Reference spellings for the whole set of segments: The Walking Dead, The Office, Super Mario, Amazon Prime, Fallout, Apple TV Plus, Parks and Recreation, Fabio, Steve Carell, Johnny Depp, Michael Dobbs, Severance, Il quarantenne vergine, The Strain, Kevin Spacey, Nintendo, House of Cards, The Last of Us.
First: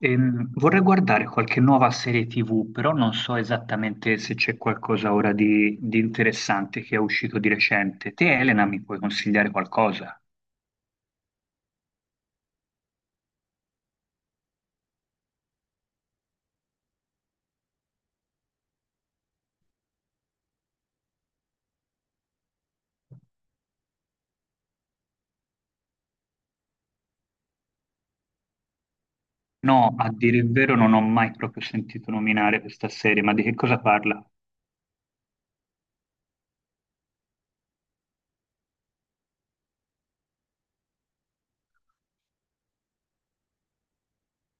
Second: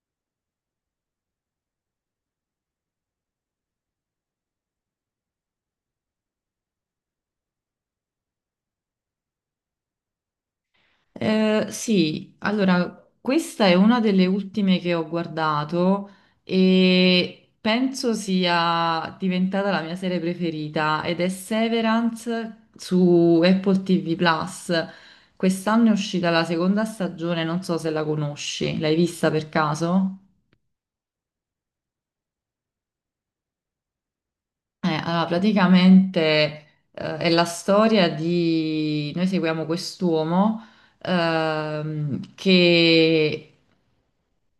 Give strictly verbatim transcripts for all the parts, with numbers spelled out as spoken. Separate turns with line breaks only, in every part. Ehm, vorrei guardare qualche nuova serie ti vù, però non so esattamente se c'è qualcosa ora di, di interessante che è uscito di recente. Te, Elena, mi puoi consigliare qualcosa?
Eh, sì, allora, questa è una delle ultime che ho guardato e penso sia diventata la mia serie preferita ed è Severance su Apple T V Plus. Quest'anno è uscita la seconda stagione, non so se la conosci, l'hai vista per
No, a
caso?
dire il vero non ho mai proprio sentito nominare questa serie, ma di che cosa parla?
Eh, allora, praticamente eh, è la storia di... Noi seguiamo quest'uomo ehm, che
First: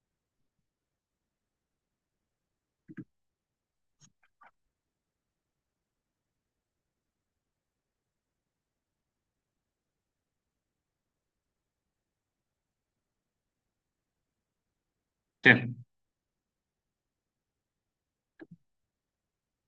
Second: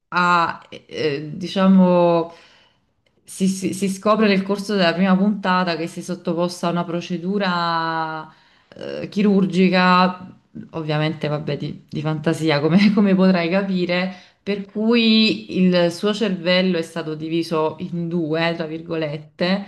a, eh, eh, diciamo, si, si- si scopre nel corso della prima puntata che si è sottoposta a una procedura eh, chirurgica, ovviamente, vabbè, di, di fantasia, come, come potrai capire, per
Sì,
cui il suo cervello è stato diviso in due, tra virgolette,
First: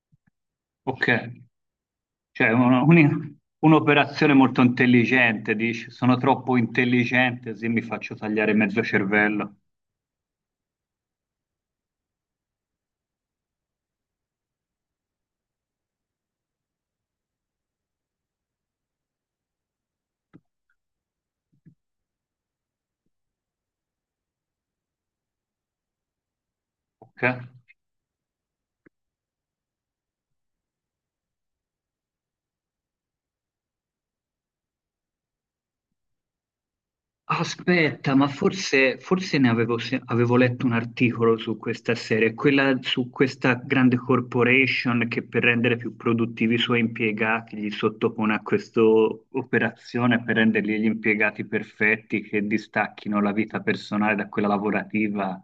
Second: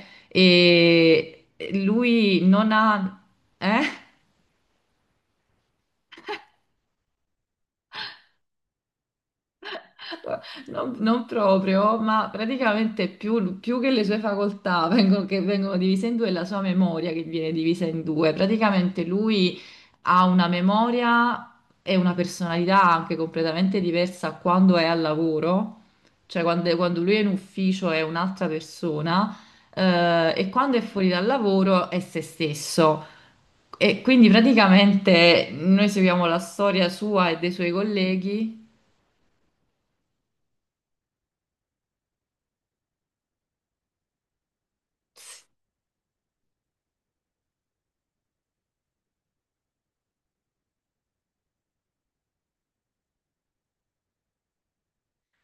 ok,
e lui
cioè
non
uno-
ha...
un-
Eh?
un'operazione molto intelligente, dici, sono troppo intelligente, così mi faccio tagliare mezzo cervello.
Non, non proprio, ma praticamente più, più che le sue facoltà vengono, che vengono divise in due, è la sua memoria che viene divisa in due. Praticamente lui ha una memoria e una personalità anche completamente diversa quando è al lavoro, cioè quando, quando lui è
Ok?
in ufficio è un'altra persona, eh, e quando è fuori dal lavoro è se stesso. E quindi praticamente noi seguiamo la storia sua e dei suoi
Aspetta, ma
colleghi.
forse, forse ne avevo, se- avevo letto un articolo su questa serie, quella su questa grande corporation che per rendere più produttivi i suoi impiegati gli sottopone a questa operazione per rendergli gli impiegati perfetti che distacchino la vita personale da quella lavorativa.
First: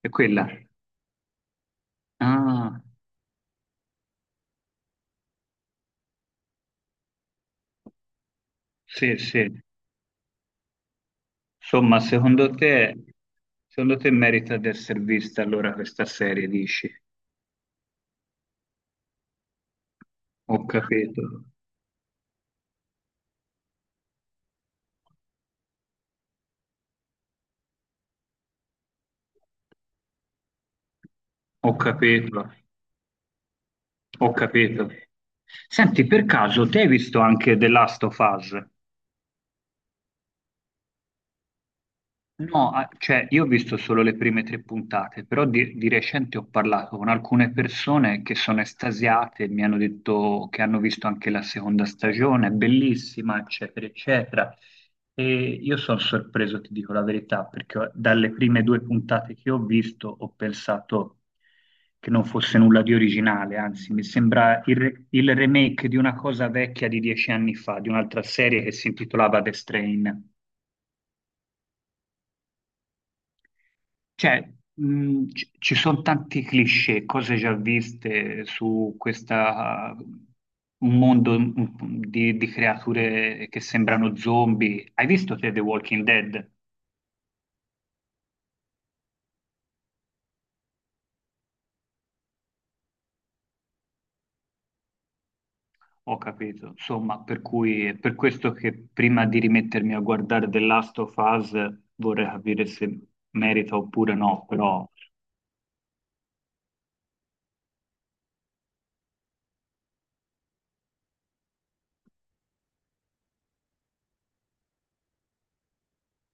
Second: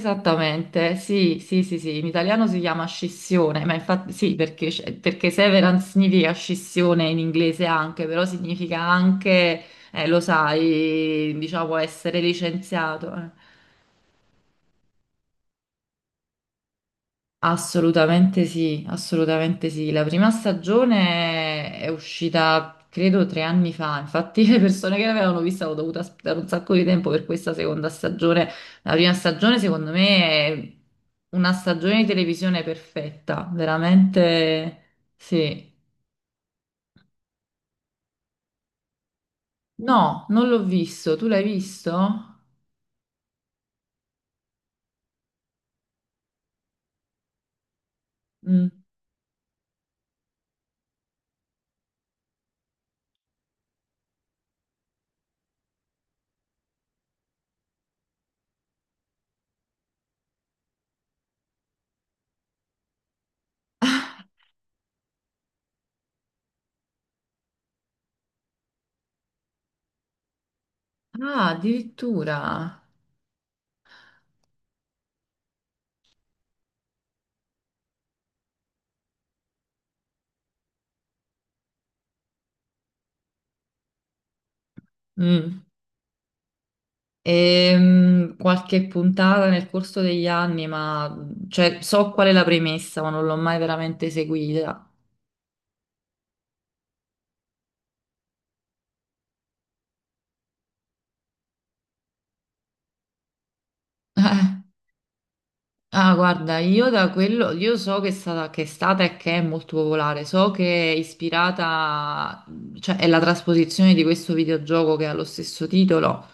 È quella?
sì, sì, sì, sì, in italiano si
Ah,
chiama scissione, ma infatti sì, perché, sc- perché severance significa scissione in inglese anche, però significa
sì, sì.
anche, eh, lo sai, diciamo
Insomma,
essere
secondo te,
licenziato. eh.
secondo te merita di essere vista allora questa serie, dici?
Assolutamente sì, assolutamente sì. La prima
Ho capito,
stagione è uscita, credo, tre anni fa. Infatti, le persone che l'avevano vista hanno dovuto aspettare un sacco di tempo per questa seconda stagione. La prima stagione, secondo me, è una
ho
stagione di
capito.
televisione perfetta.
Ho
Veramente
capito.
sì.
Senti, per caso, te hai visto anche The Last of Us?
No, non l'ho visto. Tu l'hai visto?
No, ah, cioè io ho visto solo le prime tre puntate, però di, di recente ho parlato con alcune persone che sono
Mm.
estasiate, mi hanno detto che hanno visto anche la seconda stagione, è bellissima, eccetera, eccetera. E io sono sorpreso, ti dico la verità, perché dalle prime due puntate che ho visto ho pensato che non fosse nulla di originale, anzi mi sembra il, re- il remake di una cosa vecchia di dieci anni fa, di un'altra serie che si intitolava The Strain.
Ah, addirittura.
Cioè, mh, ci ci sono tanti cliché, cose già viste su questa, un mondo mh, di, di creature che sembrano zombie. Hai visto te The
Mm.
Walking Dead?
Ehm, qualche puntata nel corso degli anni, ma cioè, so qual è la premessa, ma non l'ho mai veramente seguita.
Ho capito. Insomma, per cui è per questo che prima di rimettermi a guardare The Last of Us vorrei capire se merita oppure no, però
Ah, guarda, io da quello, io so che è stata, che è stata e che è molto popolare, so che è ispirata, cioè è la trasposizione di questo videogioco che ha lo stesso titolo,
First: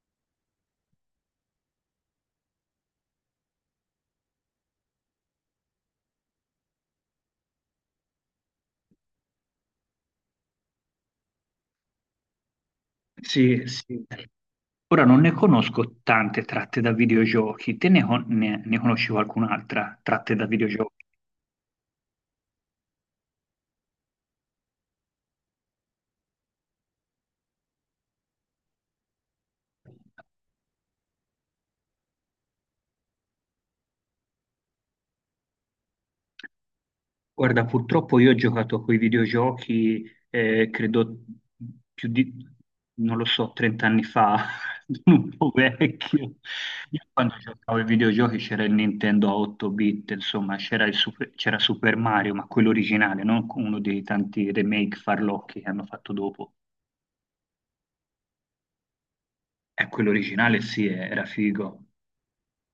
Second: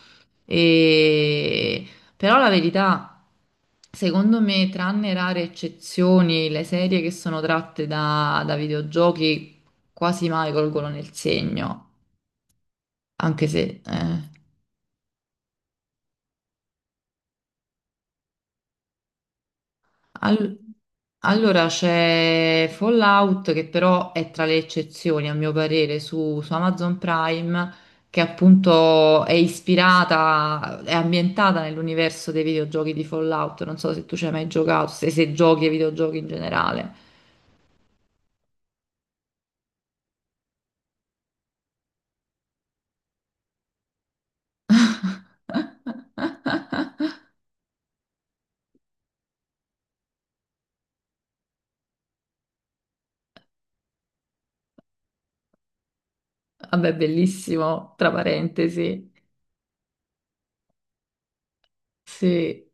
e... però la verità, secondo me, tranne rare eccezioni, le serie che sono tratte da, da videogiochi quasi mai colgono nel segno. Anche
sì,
se...
sì.
eh.
Ora non ne conosco tante tratte da videogiochi, te ne, con- ne ne conosci qualcun'altra tratte da
Al-
videogiochi?
allora c'è Fallout che però è tra le eccezioni a mio parere su, su Amazon Prime che appunto è ispirata, è ambientata nell'universo dei videogiochi di Fallout. Non so se tu ci hai mai giocato, se, se giochi ai videogiochi in generale.
Guarda, purtroppo io ho giocato con i videogiochi, eh, credo più di, non lo so, trenta anni fa, sono un po' vecchio. Io quando giocavo ai videogiochi c'era il Nintendo a otto bit, insomma, c'era il Super, c'era Super Mario, ma quello originale, non uno dei tanti remake farlocchi che hanno fatto dopo.
Vabbè, bellissimo, tra parentesi.
E quello originale sì, eh, era figo.
Sì.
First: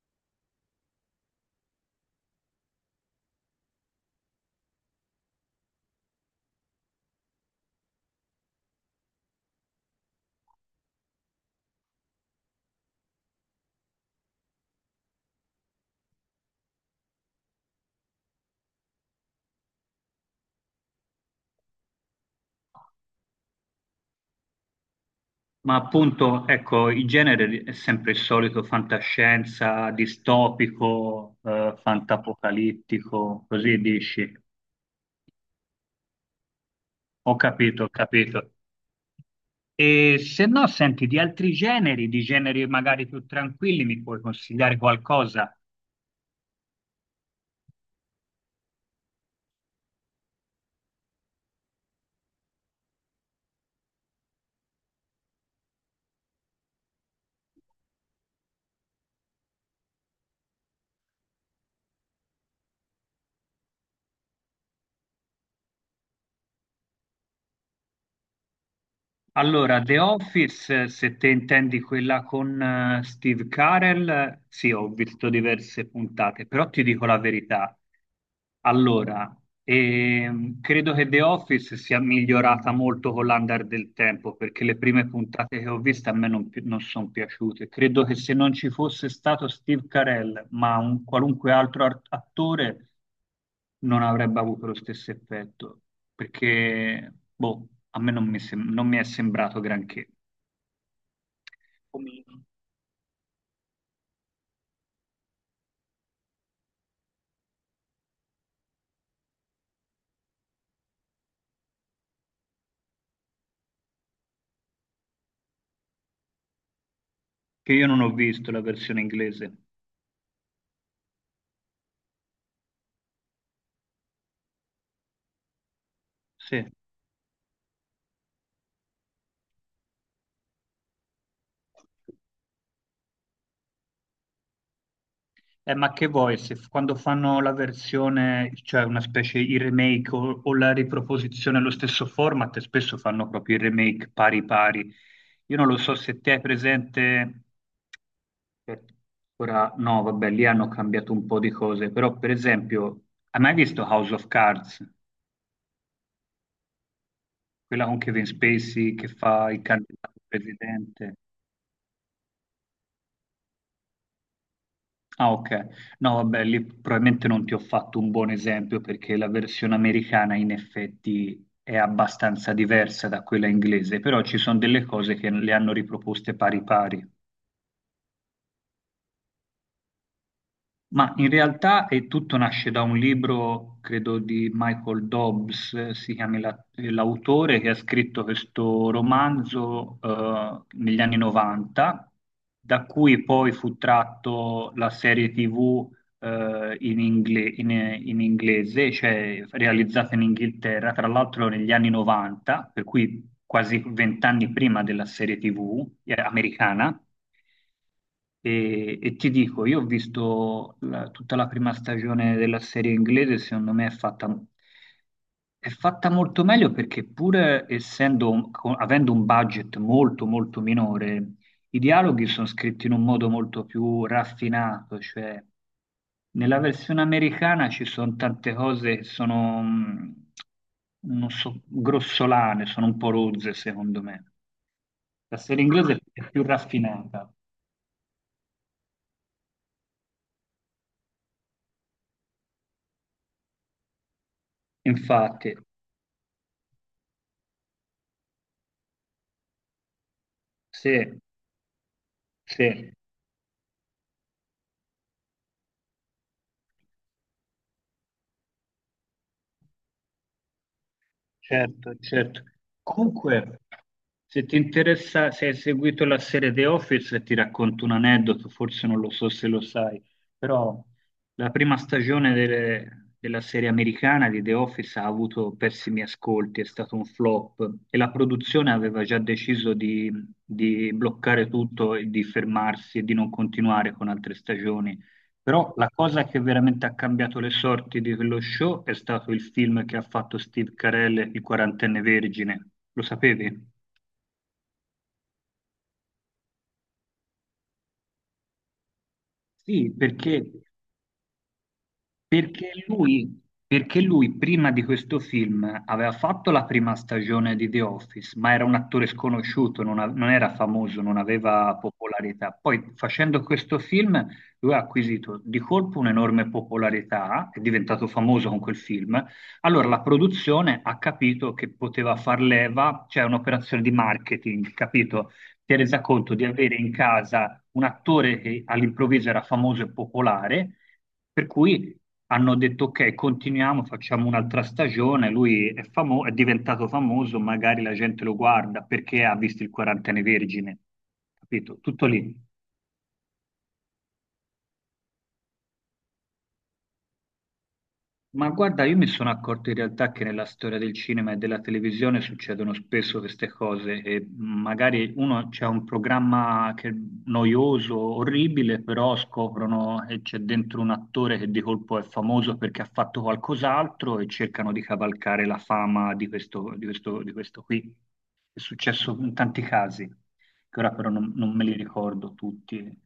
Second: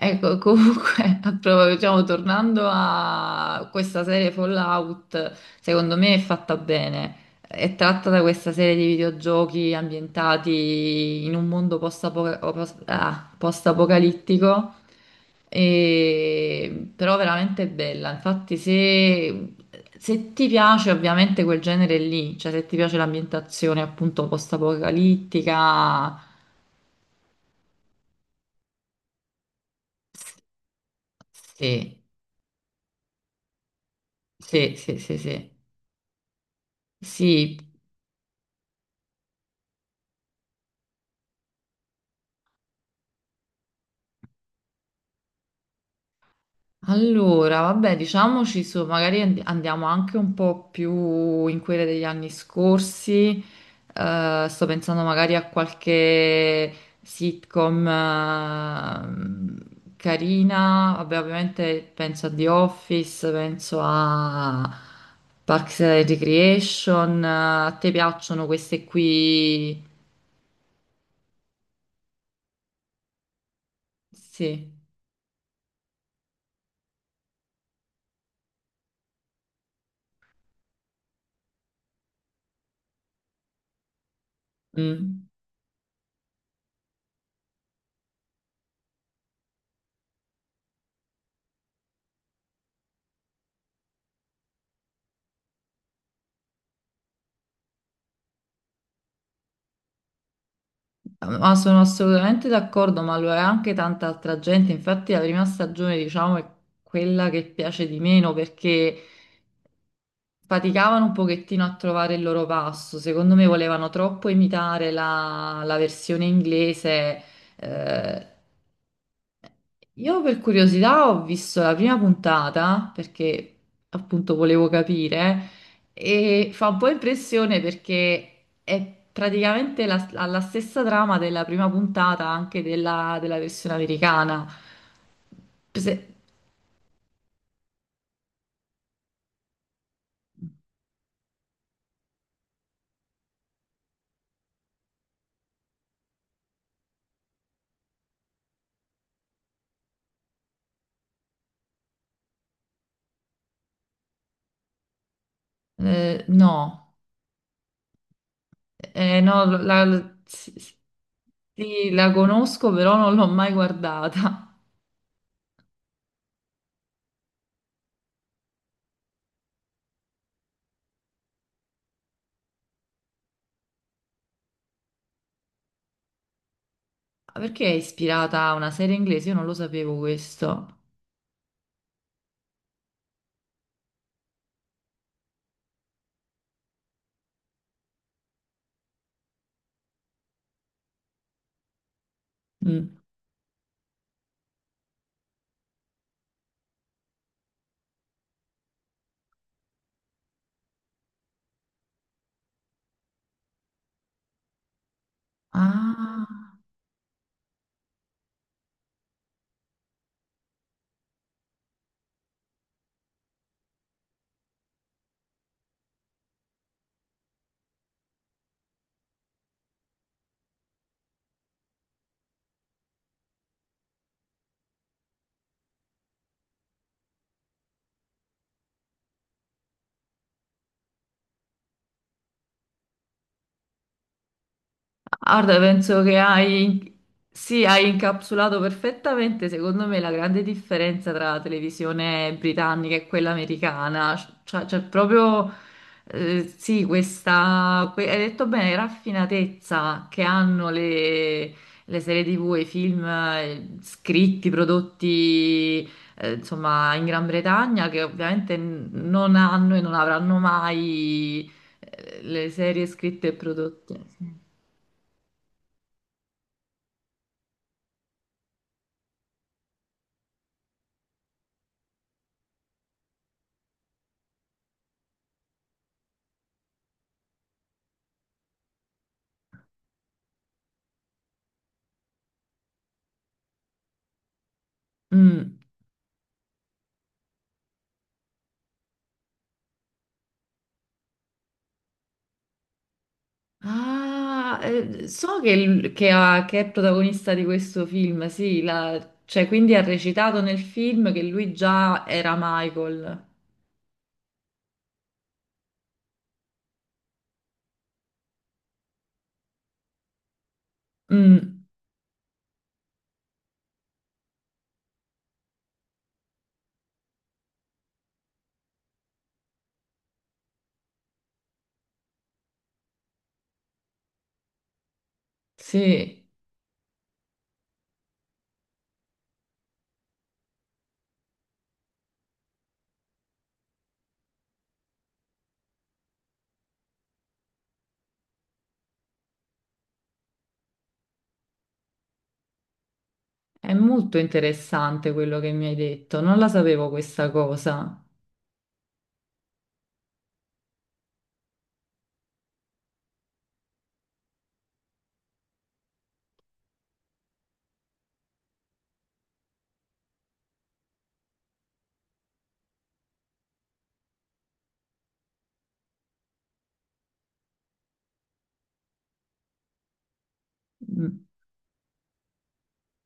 Ecco, comunque, a prov- diciamo, tornando a questa serie Fallout, secondo me è fatta bene. È tratta da questa serie di videogiochi ambientati in un mondo post-apo- o post- ah, post-apocalittico, e- però veramente bella. Infatti, se... se ti piace ovviamente quel genere lì, cioè se ti piace l'ambientazione appunto
Ma
post-apocalittica,
appunto, ecco, il genere è sempre il solito fantascienza, distopico, eh,
sì,
fantapocalittico, così dici.
sì, sì, sì, sì.
Ho
Sì,
capito, ho capito. E se no, senti, di altri generi, di generi magari più tranquilli, mi puoi consigliare qualcosa?
allora, vabbè, diciamoci su, magari and- andiamo anche un po' più in quelle degli anni scorsi. Eh, sto pensando magari a qualche sitcom ehm, carina. Vabbè, ovviamente penso a The Office, penso a Parks and Recreation. Eh, A te piacciono queste
Allora,
qui?
The Office, eh, se te intendi quella con eh, Steve Carell, eh,
Sì.
sì, ho visto diverse puntate, però ti dico la verità. Allora, ehm, credo che The Office sia migliorata molto con l'andare del tempo, perché le prime
Mm.
puntate che ho visto a me non, sono piaciute. Credo che se non ci fosse stato Steve Carell, ma un qualunque altro art- attore, non avrebbe avuto lo stesso effetto, perché, boh, a me non mi, sem- non mi è sembrato granché.
Ma sono
Omino.
assolutamente d'accordo, ma lo è anche tanta altra gente. Infatti, la prima stagione, diciamo, è quella che piace di meno perché faticavano un pochettino a trovare il loro passo. Secondo me volevano troppo imitare la, la versione inglese,
Che io non ho
eh,
visto la versione inglese.
io per curiosità ho visto la prima puntata perché appunto volevo capire e
Sì.
fa un po' impressione perché è praticamente la, ha la stessa trama della prima puntata anche della, della versione americana.
Eh, ma
Se-
che vuoi, se f- quando fanno la versione, cioè una specie il remake o, o la riproposizione allo stesso format, spesso fanno proprio il remake pari pari. Io non lo so se te hai presente, aspetta, ora no, vabbè, lì hanno cambiato un po' di cose, però per esempio, hai mai visto House of Cards?
eh, no,
Quella con Kevin Spacey che
Eh, no,
fa il
la,
candidato
la- sì,
presidente.
sì, la conosco però non l'ho mai guardata.
Ah, ok. No, vabbè, lì probabilmente non ti ho fatto un buon esempio perché la versione americana in effetti è abbastanza diversa da quella inglese, però ci sono delle cose che le hanno riproposte pari pari.
Ah, perché è ispirata a una serie inglese? Io non lo sapevo questo.
Ma in realtà eh, tutto nasce da un libro, credo, di Michael Dobbs, eh, si chiama la- eh, l'autore, che ha scritto questo romanzo eh, negli anni novanta, da
Mm.
cui poi fu tratto la serie ti vù eh, in, ingle- in- in- inglese, cioè realizzata in Inghilterra, tra l'altro negli anni novanta, per cui quasi vent'anni prima della serie ti vù eh,
Ah.
americana. E, e ti dico, io ho visto la- tutta la prima stagione della serie inglese, secondo me è fatta, è fatta molto meglio perché pur essendo, un- co- avendo un budget molto molto minore, i dialoghi sono scritti in un modo molto più raffinato, cioè nella versione americana ci sono tante cose che sono, mh, non so, grossolane, sono un po' rozze secondo me. La
Guarda,
serie inglese
penso che
è più
hai,
raffinata.
sì, hai incapsulato perfettamente, secondo me, la grande differenza tra la televisione britannica e quella americana. Cioè, c'è proprio,
Infatti,
eh, sì, questa, que- hai detto bene, raffinatezza che hanno
sì,
le, le serie T V, e i
sì.
film eh, scritti, prodotti, eh, insomma, in Gran Bretagna, che ovviamente n- non hanno e non avranno mai,
Certo,
eh,
certo.
le serie scritte e
Comunque,
prodotte. Sì.
se ti interessa, se hai seguito la serie The Office, ti racconto un aneddoto, forse non lo so se lo sai, però la prima stagione delle- della serie americana di The Office ha avuto pessimi ascolti, è stato un flop e la produzione aveva già deciso di, di bloccare tutto e di fermarsi e di non continuare con altre stagioni.
Mm.
Però la cosa che veramente ha cambiato le sorti di quello show è stato il film che ha fatto Steve Carell, Il quarantenne vergine. Lo sapevi?
Ah, eh, so che, l- che ha- che è protagonista di questo film, sì, la- cioè quindi ha
Sì,
recitato
perché
nel film che lui già era
Perché
Michael.
lui, perché lui prima di questo film aveva fatto la prima stagione di The Office, ma era un attore sconosciuto, non, a- non era famoso, non
Mm,
aveva popolarità. Poi facendo questo film lui ha acquisito di colpo un'enorme popolarità, è diventato famoso con quel film. Allora la produzione ha capito che poteva far leva, cioè un'operazione di marketing, capito? Si è resa
sì,
conto di avere in casa un attore che all'improvviso era famoso e popolare, per cui hanno detto ok, continuiamo, facciamo un'altra stagione, lui è, famo- è diventato famoso, magari la gente lo guarda perché ha visto il quarantenne vergine, capito? Tutto lì.
è molto interessante quello che mi hai detto, non la sapevo questa cosa.
Ma guarda, io mi sono accorto in realtà che nella storia del cinema e della televisione succedono spesso queste cose e magari uno c'è un programma che è noioso, orribile, però scoprono e c'è dentro un attore che di colpo è famoso perché ha fatto qualcos'altro e cercano di cavalcare la fama di questo, di questo, di questo qui. È successo in tanti casi, che ora però
Mm.
non, non me li ricordo tutti.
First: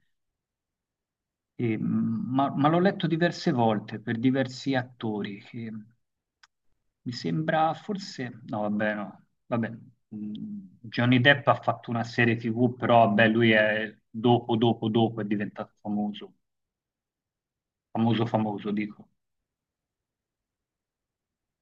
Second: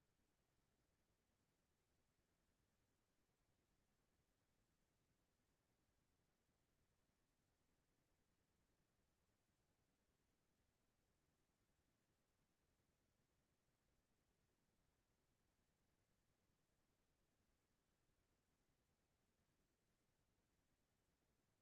E, mh, ma, ma l'ho letto diverse volte per diversi attori. Che mi sembra forse, no, vabbè, no, vabbè. Mh, Johnny Depp ha fatto una serie ti vù, però vabbè, lui è dopo, dopo, dopo è diventato famoso, famoso, famoso, dico.